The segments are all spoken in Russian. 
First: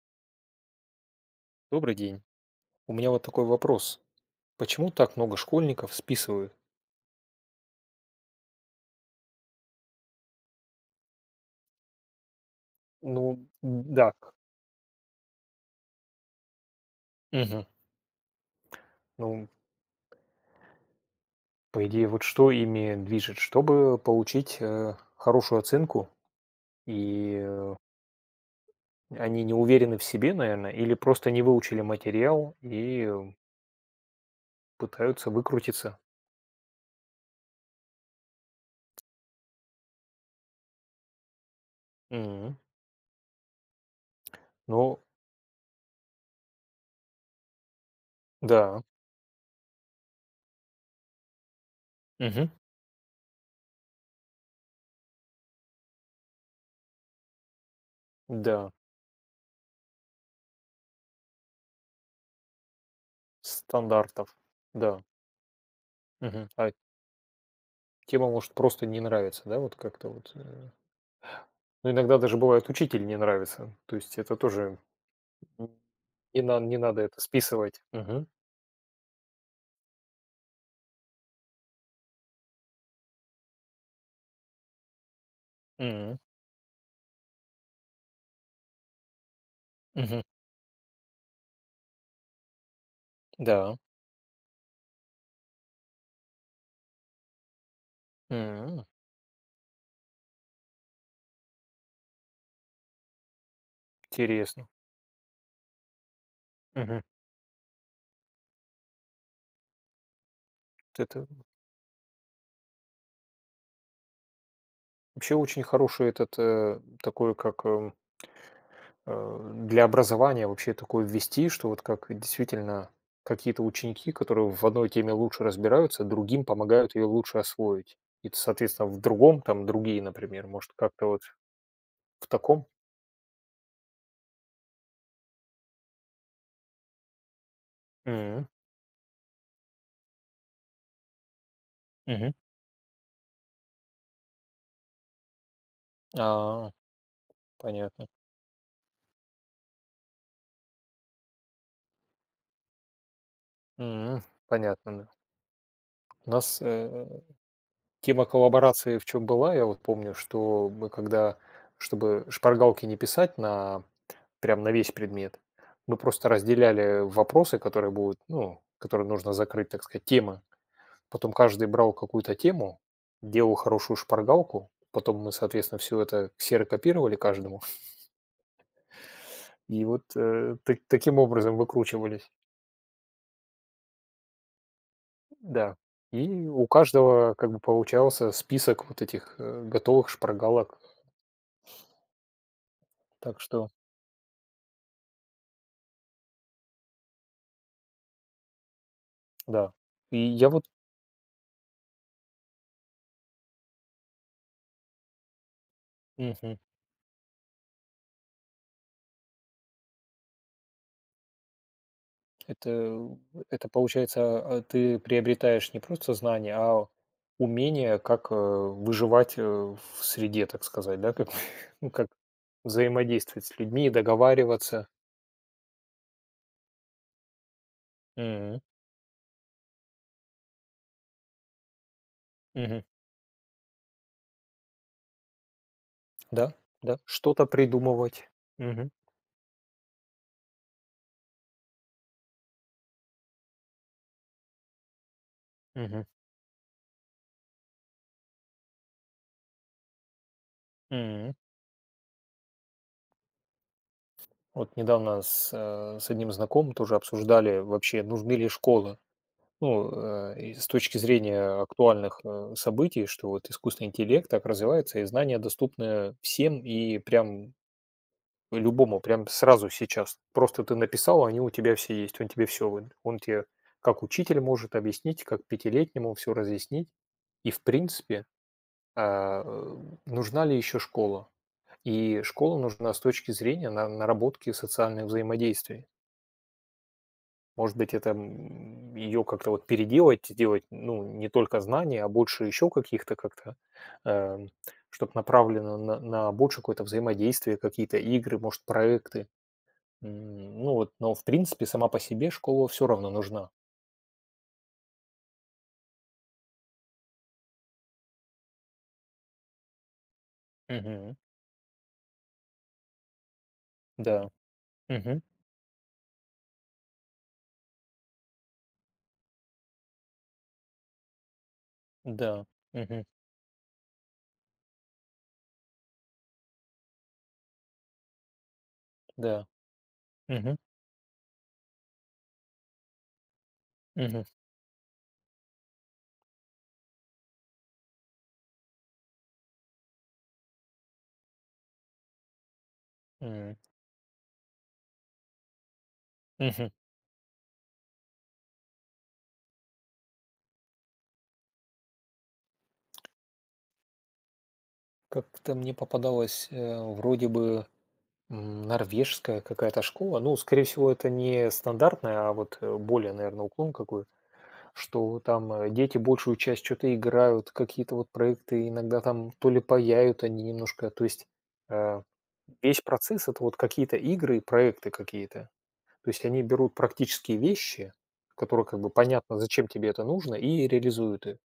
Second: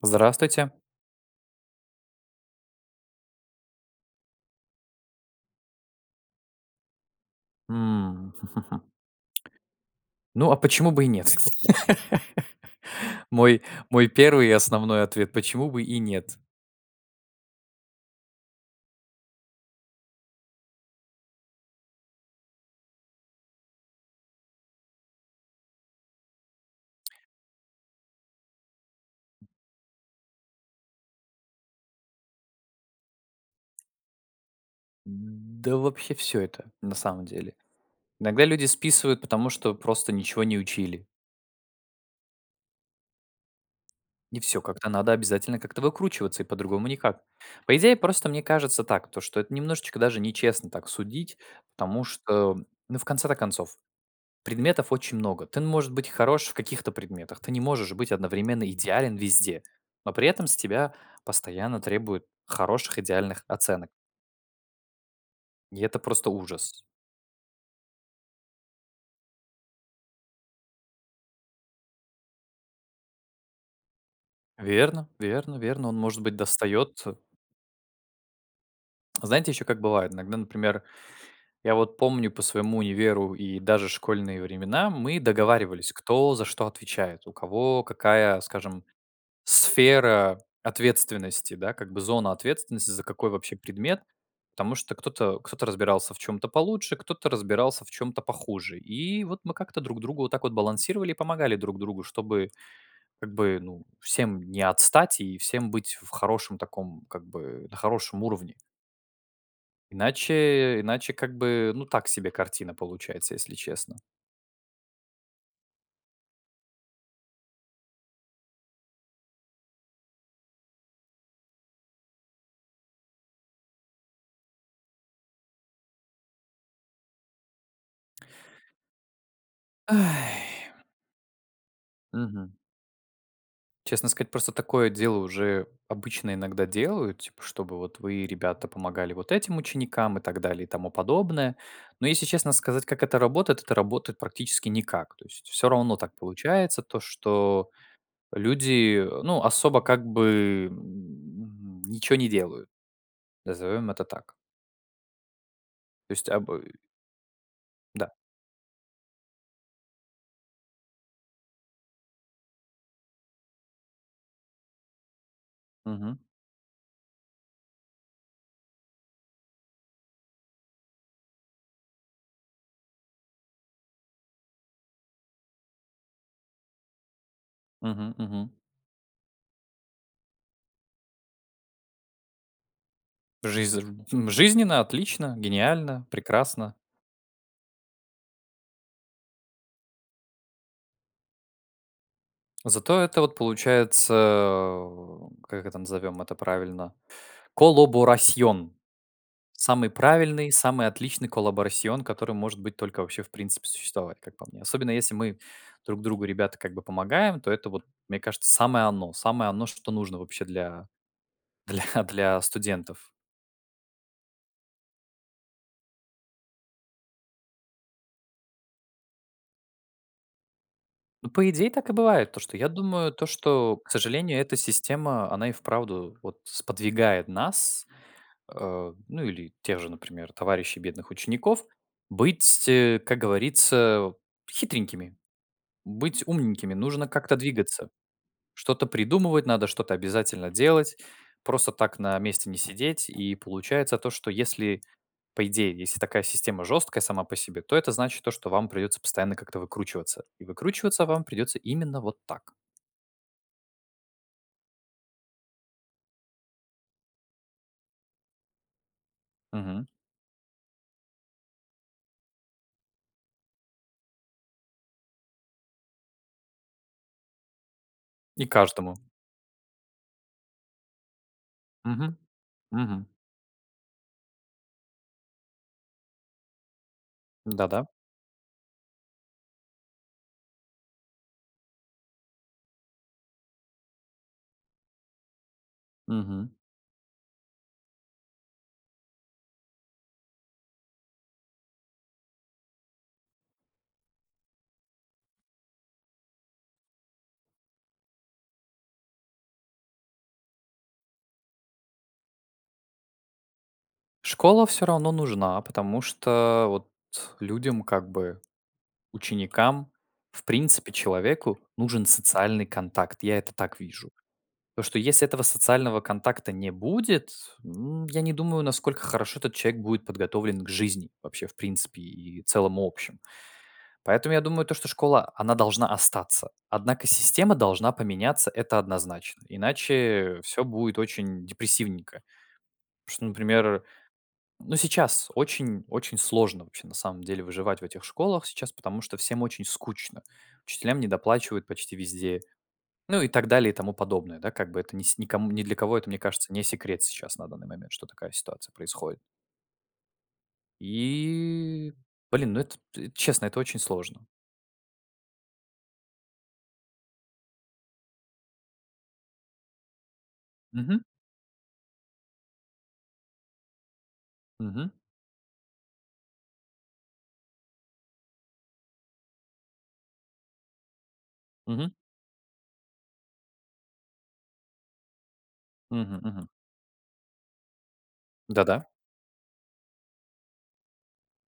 Здравствуйте! Добрый день! У меня вот такой вопрос: почему так много школьников списывают? М. Ну, а почему бы и нет? Ну, Мой д мой дак. первый и основной ответ: "Почему бы и нет?" Мгм. Ну, м По идее, вот что ими движет, чтобы получить, э, хорошую оценку? И, э, они не уверены в себе, наверно, или просто не выучили материал и э пытаются М, да, выкрутиться? вообще всё это на самом деле. Иногда люди списывают, потому что просто ничего не учили. М. Ни всё, как-то Ну надо обязательно как-то выкручиваться, и по-другому никак. По идее, просто мне Да. кажется так, то что это немножечко даже нечестно так судить, потому Мгм. что, ну, в конце-то концов, предметов очень много. Ты н можешь быть хорош в каких-то предметах, ты не можешь быть одновременно М-да. идеален везде, но при этом с тебя постоянно требуют хороших идеальных оценок. Стандартов. Да. И это просто Мгм. Ай ужас. Тема может просто не нравиться, да, вот как-то вот, э Ну, иногда даже, бывает, учитель не нравится. То есть это тоже, Верно верно верно. Он может быть, и нам не надо достаётся это списывать. Мгм. Знаете, ещё как бывает, иногда, например, я вот помню по своему универу и даже школьные времена мы договаривались, М. кто за что отвечает, у кого какая, скажем, Мгм. сфера ответственности, да, как бы зона ответственности за какой вообще Да. предмет. Потому что кто-то кто-то разбирался в чём-то получше, кто-то разбирался в чём-то похуже. М. И вот мы как-то друг другу вот так вот балансировали и помогали друг другу, чтобы как бы, ну, всем не Интересно. отстать и всем быть в хорошем Мгм. таком, как бы, на хорошем уровне. Иначе, Вот иначе, это как бы, ну, так себе картина получается, если честно. Вообще очень хороший этот, э, такой как, э э, для образования вообще такое ввести, что вот как действительно какие-то ученики, которые в одной теме лучше разбираются, другим помогают ее лучше освоить. И, т соответственно, в другом, там, другие, например. Ай. Может, как-то, вот, в Мгм. таком? Честно сказать, просто такое дело уже обычно иногда делают, типа чтобы вот вы, М. ребята, помогали вот этим ученикам и так далее, и тому подобное. Но если Мгм. честно сказать, как это работает- это работает практически никак. То есть всё равно так А. получается, то что Понятно. люди, э, ну, особо как бы, м, ничего не делают. Назовём это М. так. Понятно, да. То есть У а нас, бы э, Да. тема коллаборации в чём была, я вот помню, что мы когда, чтобы шпаргалки не писать на прям на весь предмет, мы Мгм. просто разделяли вопросы, которые будут, ну, которые нужно закрыть, так сказать, темы. Потом каждый брал какую-то тему, делал хорошую шпаргалку. Потом мы, соответственно, всё это ксерокопировали каждому. Мгм мгм. и вот, э, та таким образом выкручивались. Жизрн жизненно, отлично, М-да. гениально, И у прекрасно. каждого как бы получался список вот этих, э, готовых шпаргалок. Так что Зато это вот Так что получается в как это назовем это правильно? colaboración. Да. Самый И я правильный, вот самый отличный colaboración, который может быть только вообще в принципе существовать, как по мне. Особенно если мы друг другу, Мгм. ребята, как бы помогаем, то это вот, мне кажется, самое оно. Самое оно, что нужно вообще для, для для студентов. Это это получается, а, ты приобретаешь не просто знания, а умение, как, э, выживать, э, в среде, так сказать. Да как, Ну, по идее, так ну, и как бывает. То, что я думаю, то взаимодействовать с что, людьми к и сожалению, эта договариваться. система, она и вправду вот сподвигает нас, М. э, ну, или тех же, например, товарищей бедных учеников, быть, Мгм. э, как говорится, хитренькими. Быть Да, умненькими. да, Нужно как-то что-то двигаться. придумывать. Что-то Мгм. придумывать, надо что-то обязательно делать. Просто так на месте не сидеть. И получается то, что если, по идее, если Мгм. такая система жёсткая сама по себе, то это значит то, что вам придётся постоянно как-то выкручиваться. И выкручиваться вам М. придётся именно вот так. Вот недавно с, э, с одним знакомым тоже обсуждали, вообще, нужны ли школы. Мгм. Ну, э, и с точки зрения актуальных, э, событий, что вот искусственный интеллект так развивается, и знания доступны всем и прям И каждому. любому, прям сразу сейчас. Просто ты написал, а они у тебя все Мгм. есть. Он тебе всё выд Мгм. он те, как учитель, может объяснить, как пятилетнему всё разъяснить. И, в Да-да. принципе, э, ы, нужна ли ещё школа? И школа нужна с точки зрения на наработки социальных взаимодействий. Мгм. Может быть, это, м, ее как-то вот переделать, сделать, ну, не только знания, а больше еще каких-то, как-то, э, чтоб направлено на на большее взаимодействие, какие-то игры, может, проекты. М, ну вот, но, в принципе, сама по себе школа всё равно нужна. Школа всё равно нужна, потому что, вот, людям, как бы, ученикам, в принципе, Мгм. человеку нужен социальный контакт. Я это так вижу. Да. То, что Мгм. если этого социального контакта не будет, м, я не думаю, насколько хорошо этот человек будет подготовлен к жизни вообще, в принципе, и Да, целом, и мгм. общем. Поэтому я думаю, то, что школа, она должна остаться. Однако система должна поменяться. Это однозначно. Да. Иначе Мгм. всё будет очень депрессивненько. Потому что, например, Мгм. ну, сейчас очень-очень сложно вообще, на самом деле, выживать в этих школах сейчас, потому что всем очень скучно. Учителям недоплачивают почти везде. Ну, и так М. далее, и тому подобное. Да, как бы, это ни с ни ком ни для кого это, мне кажется, не Мгм. секрет сейчас на данный момент, что такая ситуация происходит. И, блин, ну это, т честно, это очень сложно. Как-то мне попадалась, э, вроде бы, м, норвежская какая-то школа. Ну, скорее всего, Мгм. это не стандартная, а вот, э, более, наверное, уклон какой, Мгм. что там, э, дети большую часть чё-то играют, какие-то вот проекты иногда, там, то ли паяют они немножко, то есть, Мгм. э, весь процесс- это вот какие-то игры и проекты какие-то. То Мгм есть они мгм. берут практические вещи, которые как Да-да. бы понятно, зачем тебе это нужно, и реализуют их.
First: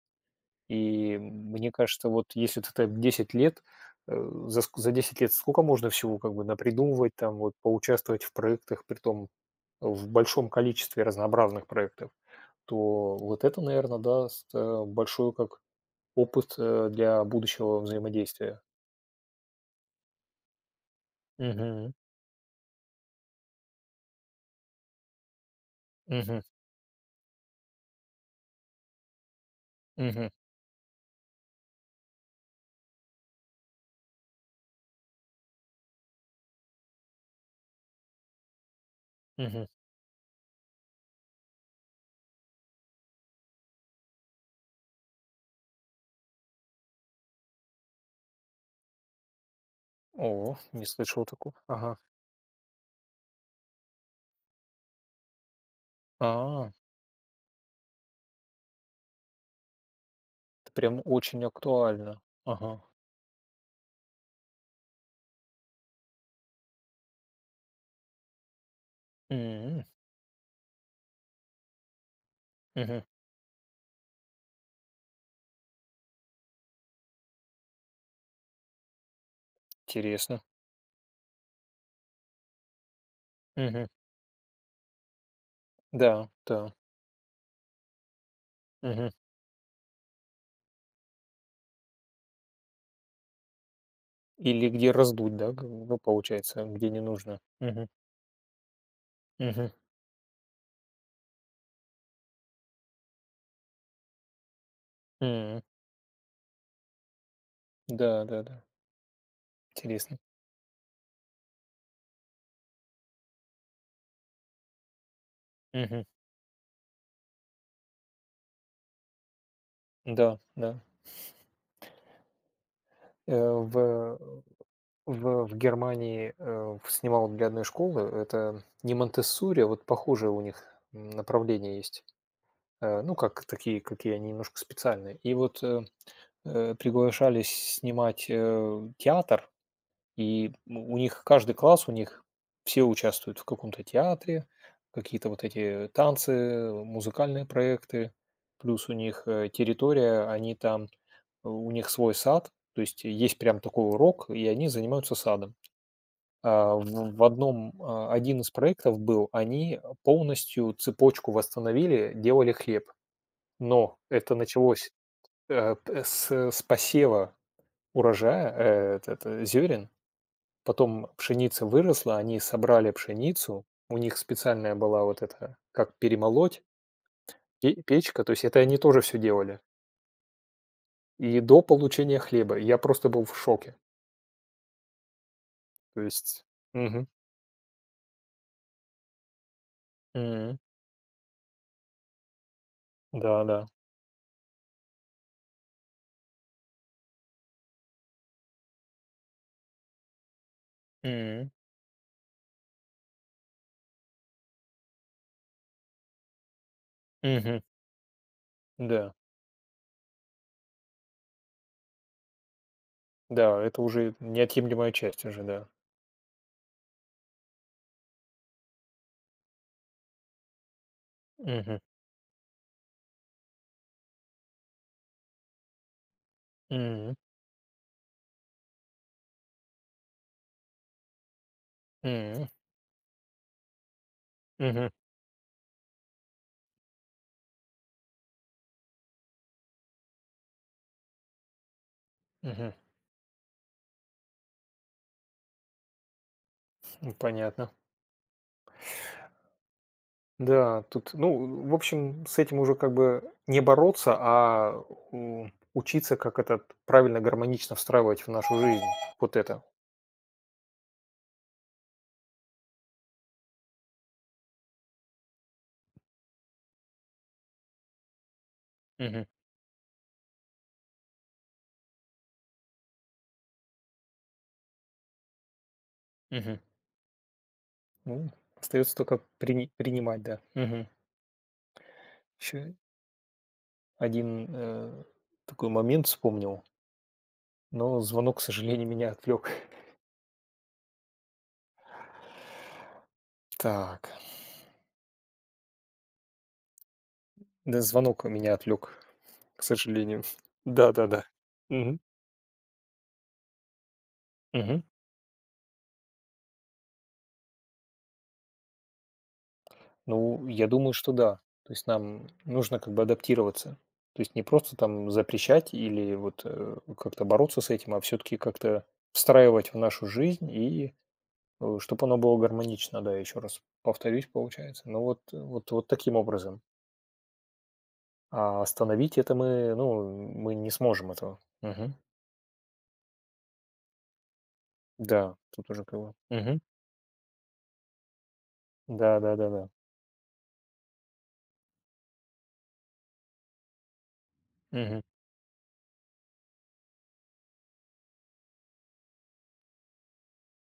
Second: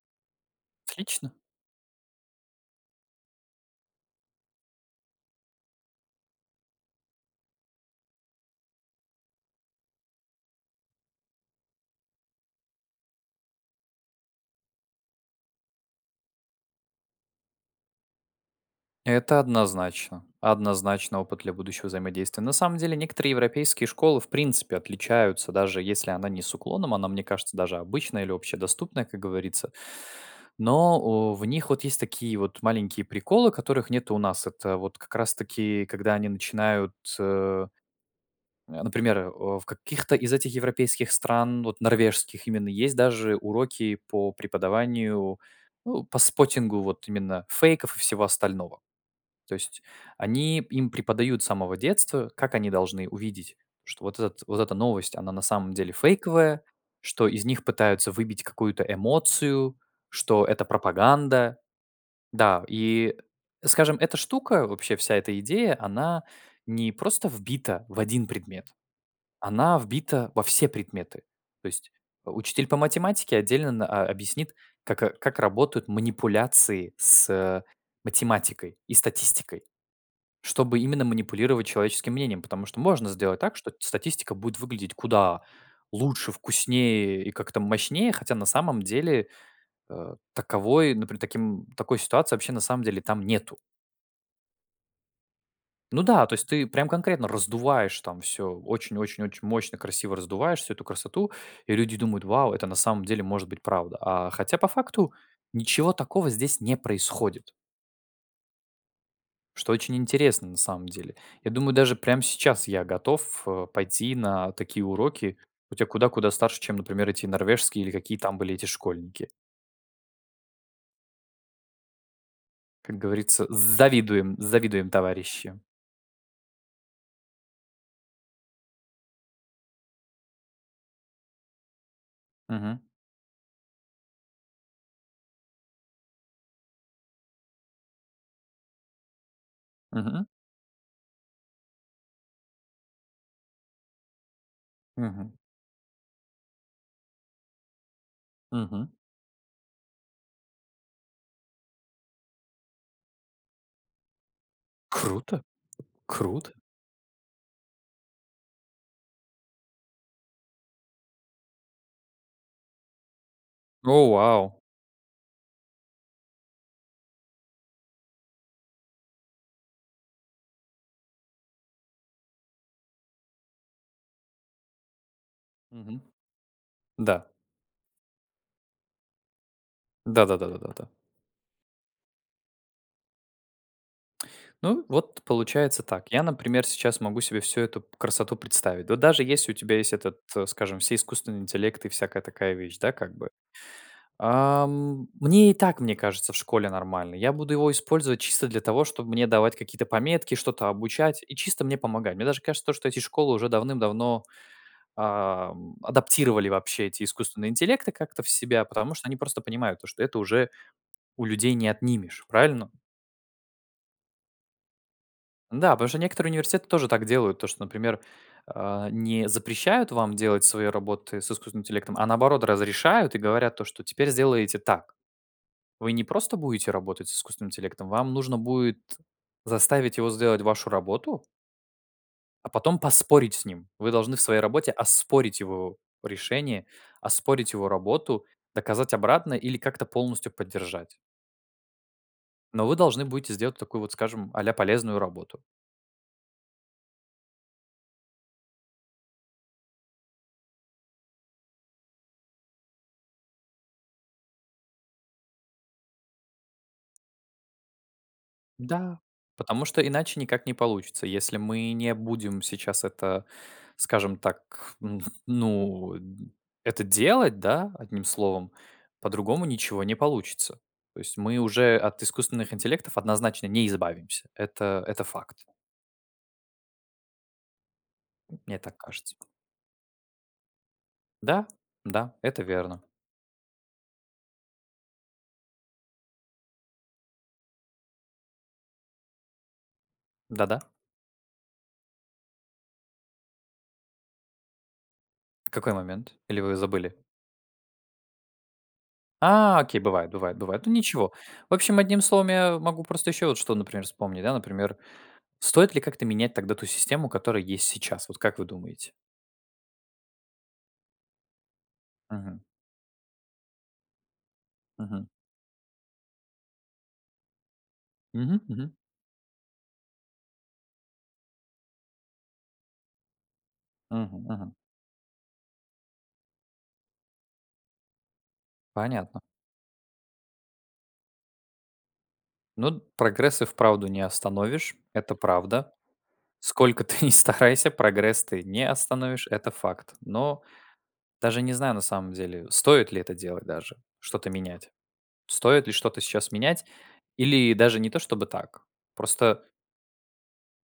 И Отлично. мне кажется, вот, если ты там 10 лет, э, за ск за 10 лет скока можно всего как бы напридумывать, там, вот поучаствовать в проектах, притом в большом количестве разнообразных проектов, то вот это, наверно, даст, э, большой, как, опыт, э, для будущего взаимодействия. Это однозначно. Однозначный опыт для будущего Мгм. взаимодействия. На самом деле, некоторые европейские школы в принципе отличаются, даже если она не Мгм. с уклоном, она, мне кажется, даже обычная или общедоступная, как говорится. Мгм. Но, э, в них вот есть такие вот маленькие приколы, которых нету у нас. Это вот как раз таки когда они начинают, э, например, э, в Мгм. каких-то из этих европейских стран, вот, норвежских именно есть даже уроки по преподаванию, э, по споттингу вот именно фейков и всего остального. То есть О, они не им слышал преподают с тако самого ага. детства, как они должны увидеть, что вот этот вот эта новость она на самом деле фейковая, А. что из них пытаются выбить какую-то эмоцию, что это Это прям очень пропаганда. актуально. Да, Ага. и скажем, эта штука, вообще вся эта идея, она не просто вбита в один предмет, она М. вбита во все предметы. То есть, э, учитель по Мгм. математике отдельно н о объяснит, как, э, как работают манипуляции с, э, математикой и статистикой, Интересно. чтобы именно манипулировать человеческим мнением. Потому что можно сделать так, что Мгм. статистика будет выглядеть куда Да, лучше, да. вкуснее и как-то мощнее, хотя на самом Мгм. деле, э, таковой, например, таким такой ситуации вообще на самом деле там нету. Или где раздуть, да, как бы, ну, Ну да, то есть получается, ты прям где не конкретно нужно. Мгм. раздуваешь там всё очень очень очень Мгм. мощно, красиво раздуваешь всю эту красоту, и люди думают: "Вау, это на самом деле может быть правда". А хотя по факту М. ничего такого здесь не происходит. Да-да-да. Что очень Интересно. интересно, на самом деле. Я думаю, даже прям сейчас я готов, э, пойти на такие уроки. Хоть я Мгм. куда куда старше, чем, например, эти норвежские или какие там были эти школьники. М-да, да. Как говорится: Э, в, э, "Завидуем, завидуем, в, в товарищи". Германии, э, в снимал для одной школы, это не Монтессори, а вот похожее у них направление есть. Мгм. Э, ну, как такие, какие они немножко специальные. И вот, э, э, приглашались снимать, э, театр, Мгм. и у них каждый класс, у них все участвуют в каком-то театре, какие-то Мгм. вот эти танцы, музыкальные проекты. Мгм. Плюс у них, э, территория, они там, у них свой сад, то есть есть прям такой урок, и они занимаются Круто, садом. круто. А, в в одном, а, 1 из проектов был, они, э, полностью цепочку восстановили, делали хлеб. Но О, это вау! началось, э, п с с посева урожая, э, этот зёрен. Потом пшеница выросла, они собрали пшеницу, у них специальная была вот эта, как Мгм. перемолоть. Да. И печка- то есть это они тоже всё делали. Да да да да да да. И до получения хлеба. Я просто был в шоке. Ну, вот получается То так. Я, есть например, сейчас мгм. могу себе всю эту красоту представить. Да даже если у тебя есть этот, э, М. скажем, все искусственные интеллекты и всякая такая вещь, да, как бы. Да, да. Ам, мне и так, мне кажется, в школе нормально. Я буду его использовать чисто для того, чтоб мне давать какие-то пометки, что-то обучать и М. чисто мне помогать. Мне даже кажется, что эти школы уже давным-давно, ам, адаптировали вообще эти искусственные Мгм. интеллекты как-то в себя, потому что Да. они просто понимают то, что это уже у людей не отнимешь, правильно? Да, это уже неотъемлемая часть, уже да. Да, потому что некоторые университеты тоже так делают. То, что, например, э, не запрещают вам делать свои работы с искусственным Мгм. интеллектом, а наоборот, разрешают и говорят то, что теперь сделаете так. Вы не просто будете работать с М. искусственным интеллектом, вам нужно будет заставить его сделать вашу работу. М. А потом поспорить с ним. Вы должны в своей работе Мгм. оспорить его решение, оспорить его работу, доказать обратное или как-то полностью поддержать. Но Мгм. вы должны будете сделать такую вот, скажем, а-ля полезную работу. Ну, понятно. Да, тут, ну, в общем, с этим уже как бы не бороться, а у учиться, как этот правильно, гармонично встраивать в нашу жизнь Да. вот Потому это. что иначе никак не получится. Если мы не будем сейчас это, скажем так, ну ну, э, это делать, да, одним словом, Мгм. по-другому ничего не получится. То есть мы уже от искусственных интеллектов однозначно не избавимся. Это это факт. Мгм. У, Мне так остаётся кажется. тока прини принимать, да, мгм. Да, да, это Ещё верно. один, э, такой момент вспомнил но звонок, к сожалению, меня отвлёк. Да, да. Так. Какой момент? Или вы забыли? Да, звонок в меня отвлёк, А, к окей, бывает сожалению. бывает бывает, ну, ничего. Да-да-да. В общем, Мгм. одним словом, я могу просто ещё вот что, например, вспомнить. Да, например, Мгм. стоит ли как-то менять тогда ту систему, которая есть сейчас? Вот как вы думаете? Ну, я думаю, что да. То есть нам Мгм. нужно как бы адаптироваться. То есть не просто Мгм. там запрещать или вот, э, как-то бороться с этим, а всё-таки Мгм мгм. как-то встраивать в нашу жизнь, и, э, чтоб оно было гармонично, да, ещё раз Мгм повторюсь, мгм. получается. Но вот, э, вот таким образом. А остановить Понятно. это мы, ну, мы не сможем этого. Мгм. Ну, д прогресс и вправду не остановишь, это Да. Тут правда. уже как бы мгм. Сколько ты не старайся, прогресс ты не Да остановишь- да да это да. факт. Но даже не знаю, на самом деле, стоит ли это делать, даже что-то менять. Мгм. Стоит ли что-то сейчас менять или даже не то чтобы так. Просто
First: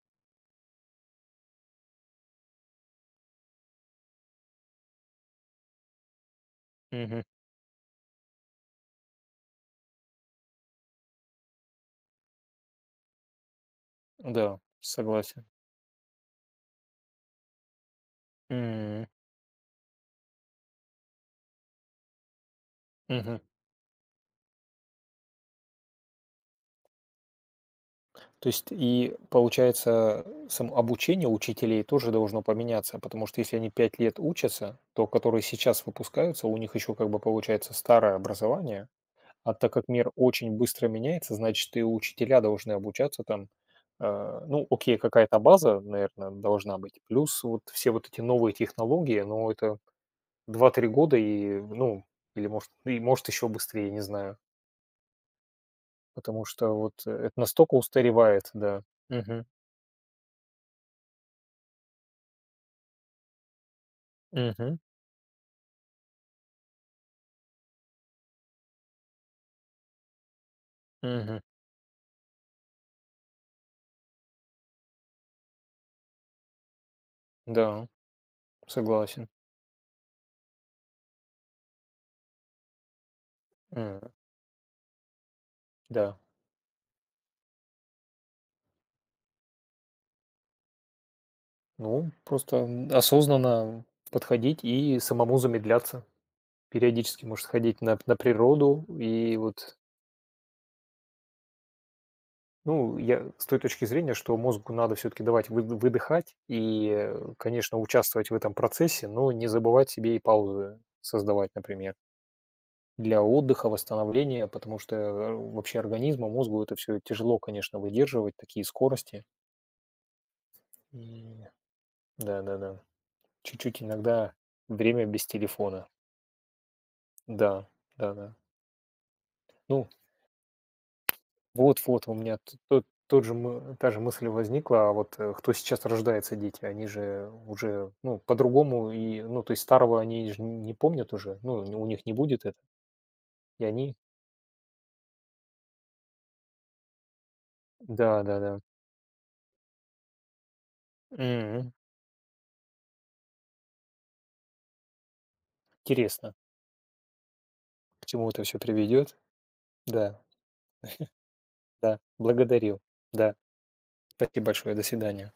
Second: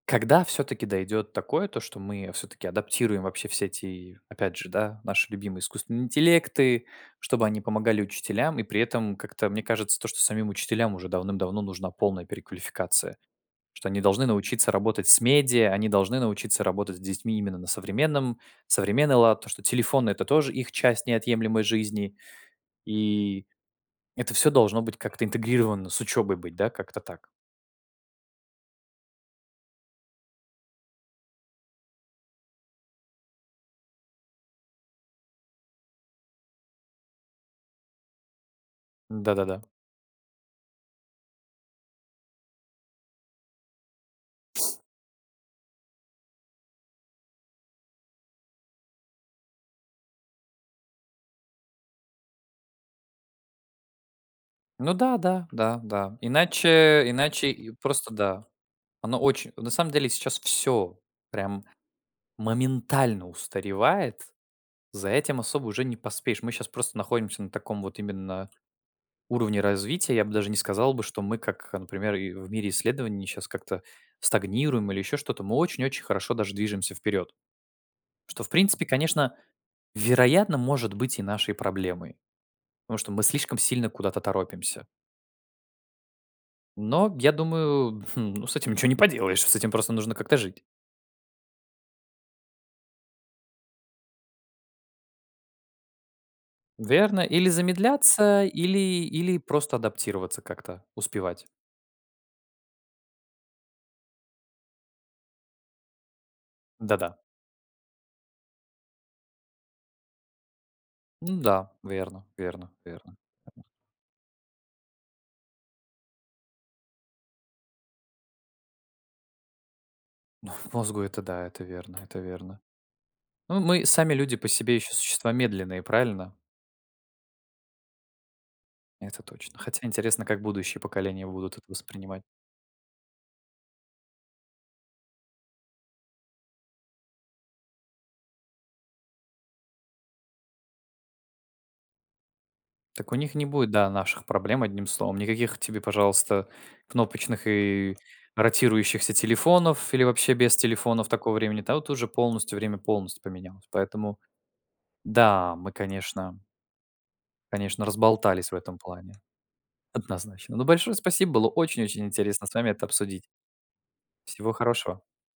Когда всё-таки дойдет такое, то, что мы всё-таки адаптируем вообще все эти, опять же, да, наши любимые искусственные интеллекты, Мгм. чтобы они помогали учителям. И при этом, как-то мне кажется, то, что самим учителям уже давным-давно нужна полная переквалификация. Что они должны Да, научиться работать с согласен. медиа, они должны научиться работать с детьми именно на современном М. современный лад, то, что телефоны- это тоже их часть неотъемлемой жизни. Мгм. И это всё должно быть как-то интегрировано с учебой быть, да, как-то так. То есть и получается, сам обучение учителей тоже должно поменяться. Потому что если они 5 лет учатся, то, которые сейчас выпускаются, у них ещё как бы получается старое образование, Н, а да-да-да. так как мир очень быстро меняется, значит, и учителя должны обучаться там. Э, ну, Пс окей, какая-то база, наверное, должна быть. Плюс вот все вот эти новые технологии, но это 2-3 года, и, ну, или, может и, может, еще быстрее, я не знаю. Ну да, да, да, да, Потому что вот, иначе э, это иначе и настолько просто да. устаревает, да. Оно Мгм. оч на самом деле, сейчас всё прям моментально устаревает. Мгм. За этим особо уже не поспеешь. Мы щас просто находимся на таком вот именно уровне развития. Я бы даже не сказал бы, что мы Мгм. как, э, например, и в мире исследований щас как-то стагнируем или ещё что-то, мы очень-очень хорошо даже движемся вперёд. Да, Что, в принципе, согласен. конечно, вероятно, может быть и нашей проблемой, потому что мы слишком сильно М. куда-то торопимся. Да. Но я думаю, хм, ну, с этим ничего не поделаешь, с этим просто нужно как-то жить. Ну, м, просто, м, осознанно подходить и самому замедляться, Верно, периодически, может, или сходить на на замедляться, или природу и или вот просто адаптироваться, как-то успевать. Ну, я с той точки зрения, что мозгу надо всё-таки давать выды выдыхать и, Да-да. э, конечно, участвовать в этом процессе, но не забывать себе и паузы Ну создавать, да, например. верно, верно, верно, Для верно. отдыха, восстановления, потому что, э, вообще организму, мозгу это всё тяжело, конечно, выдерживать такие скорости. Мозгу это, И, да, это верно, это верно. да-да-да. Ну, Чуть-чуть мы сами иногда люди по себе ещё время без существа медленные, телефона. правильно? Да, да-да. Это точно. Хотя Ну интересно, как будущие поколения будут вот Вот-вот, у воспринимать. меня то тот же, мы та же мысль возникла. А вот, э, кто сейчас рождается- дети- они же уже, ну, по-другому, и, ну, то есть, старого они ж не помнят уже, ну, не у них не будет это. Так у них не И будет, да, они наших проблем, одним словом. Никаких тебе, пожалуйста, кнопочных и Да-да-да. ротирующихся телефонов или вообще без телефонов такого времени. Мгм. Та, вот уже полностью время полностью поменялось. Поэтому, да! Мы, Интересно. конечно конечно, К чему это разболтались в всё этом плане. приведет? Да. Однозначно. Ну, большое спасибо, было Да, очень-очень интересно с вами благодарю. это обсудить. Да. Спасибо Всего большое. До хорошего. свидания.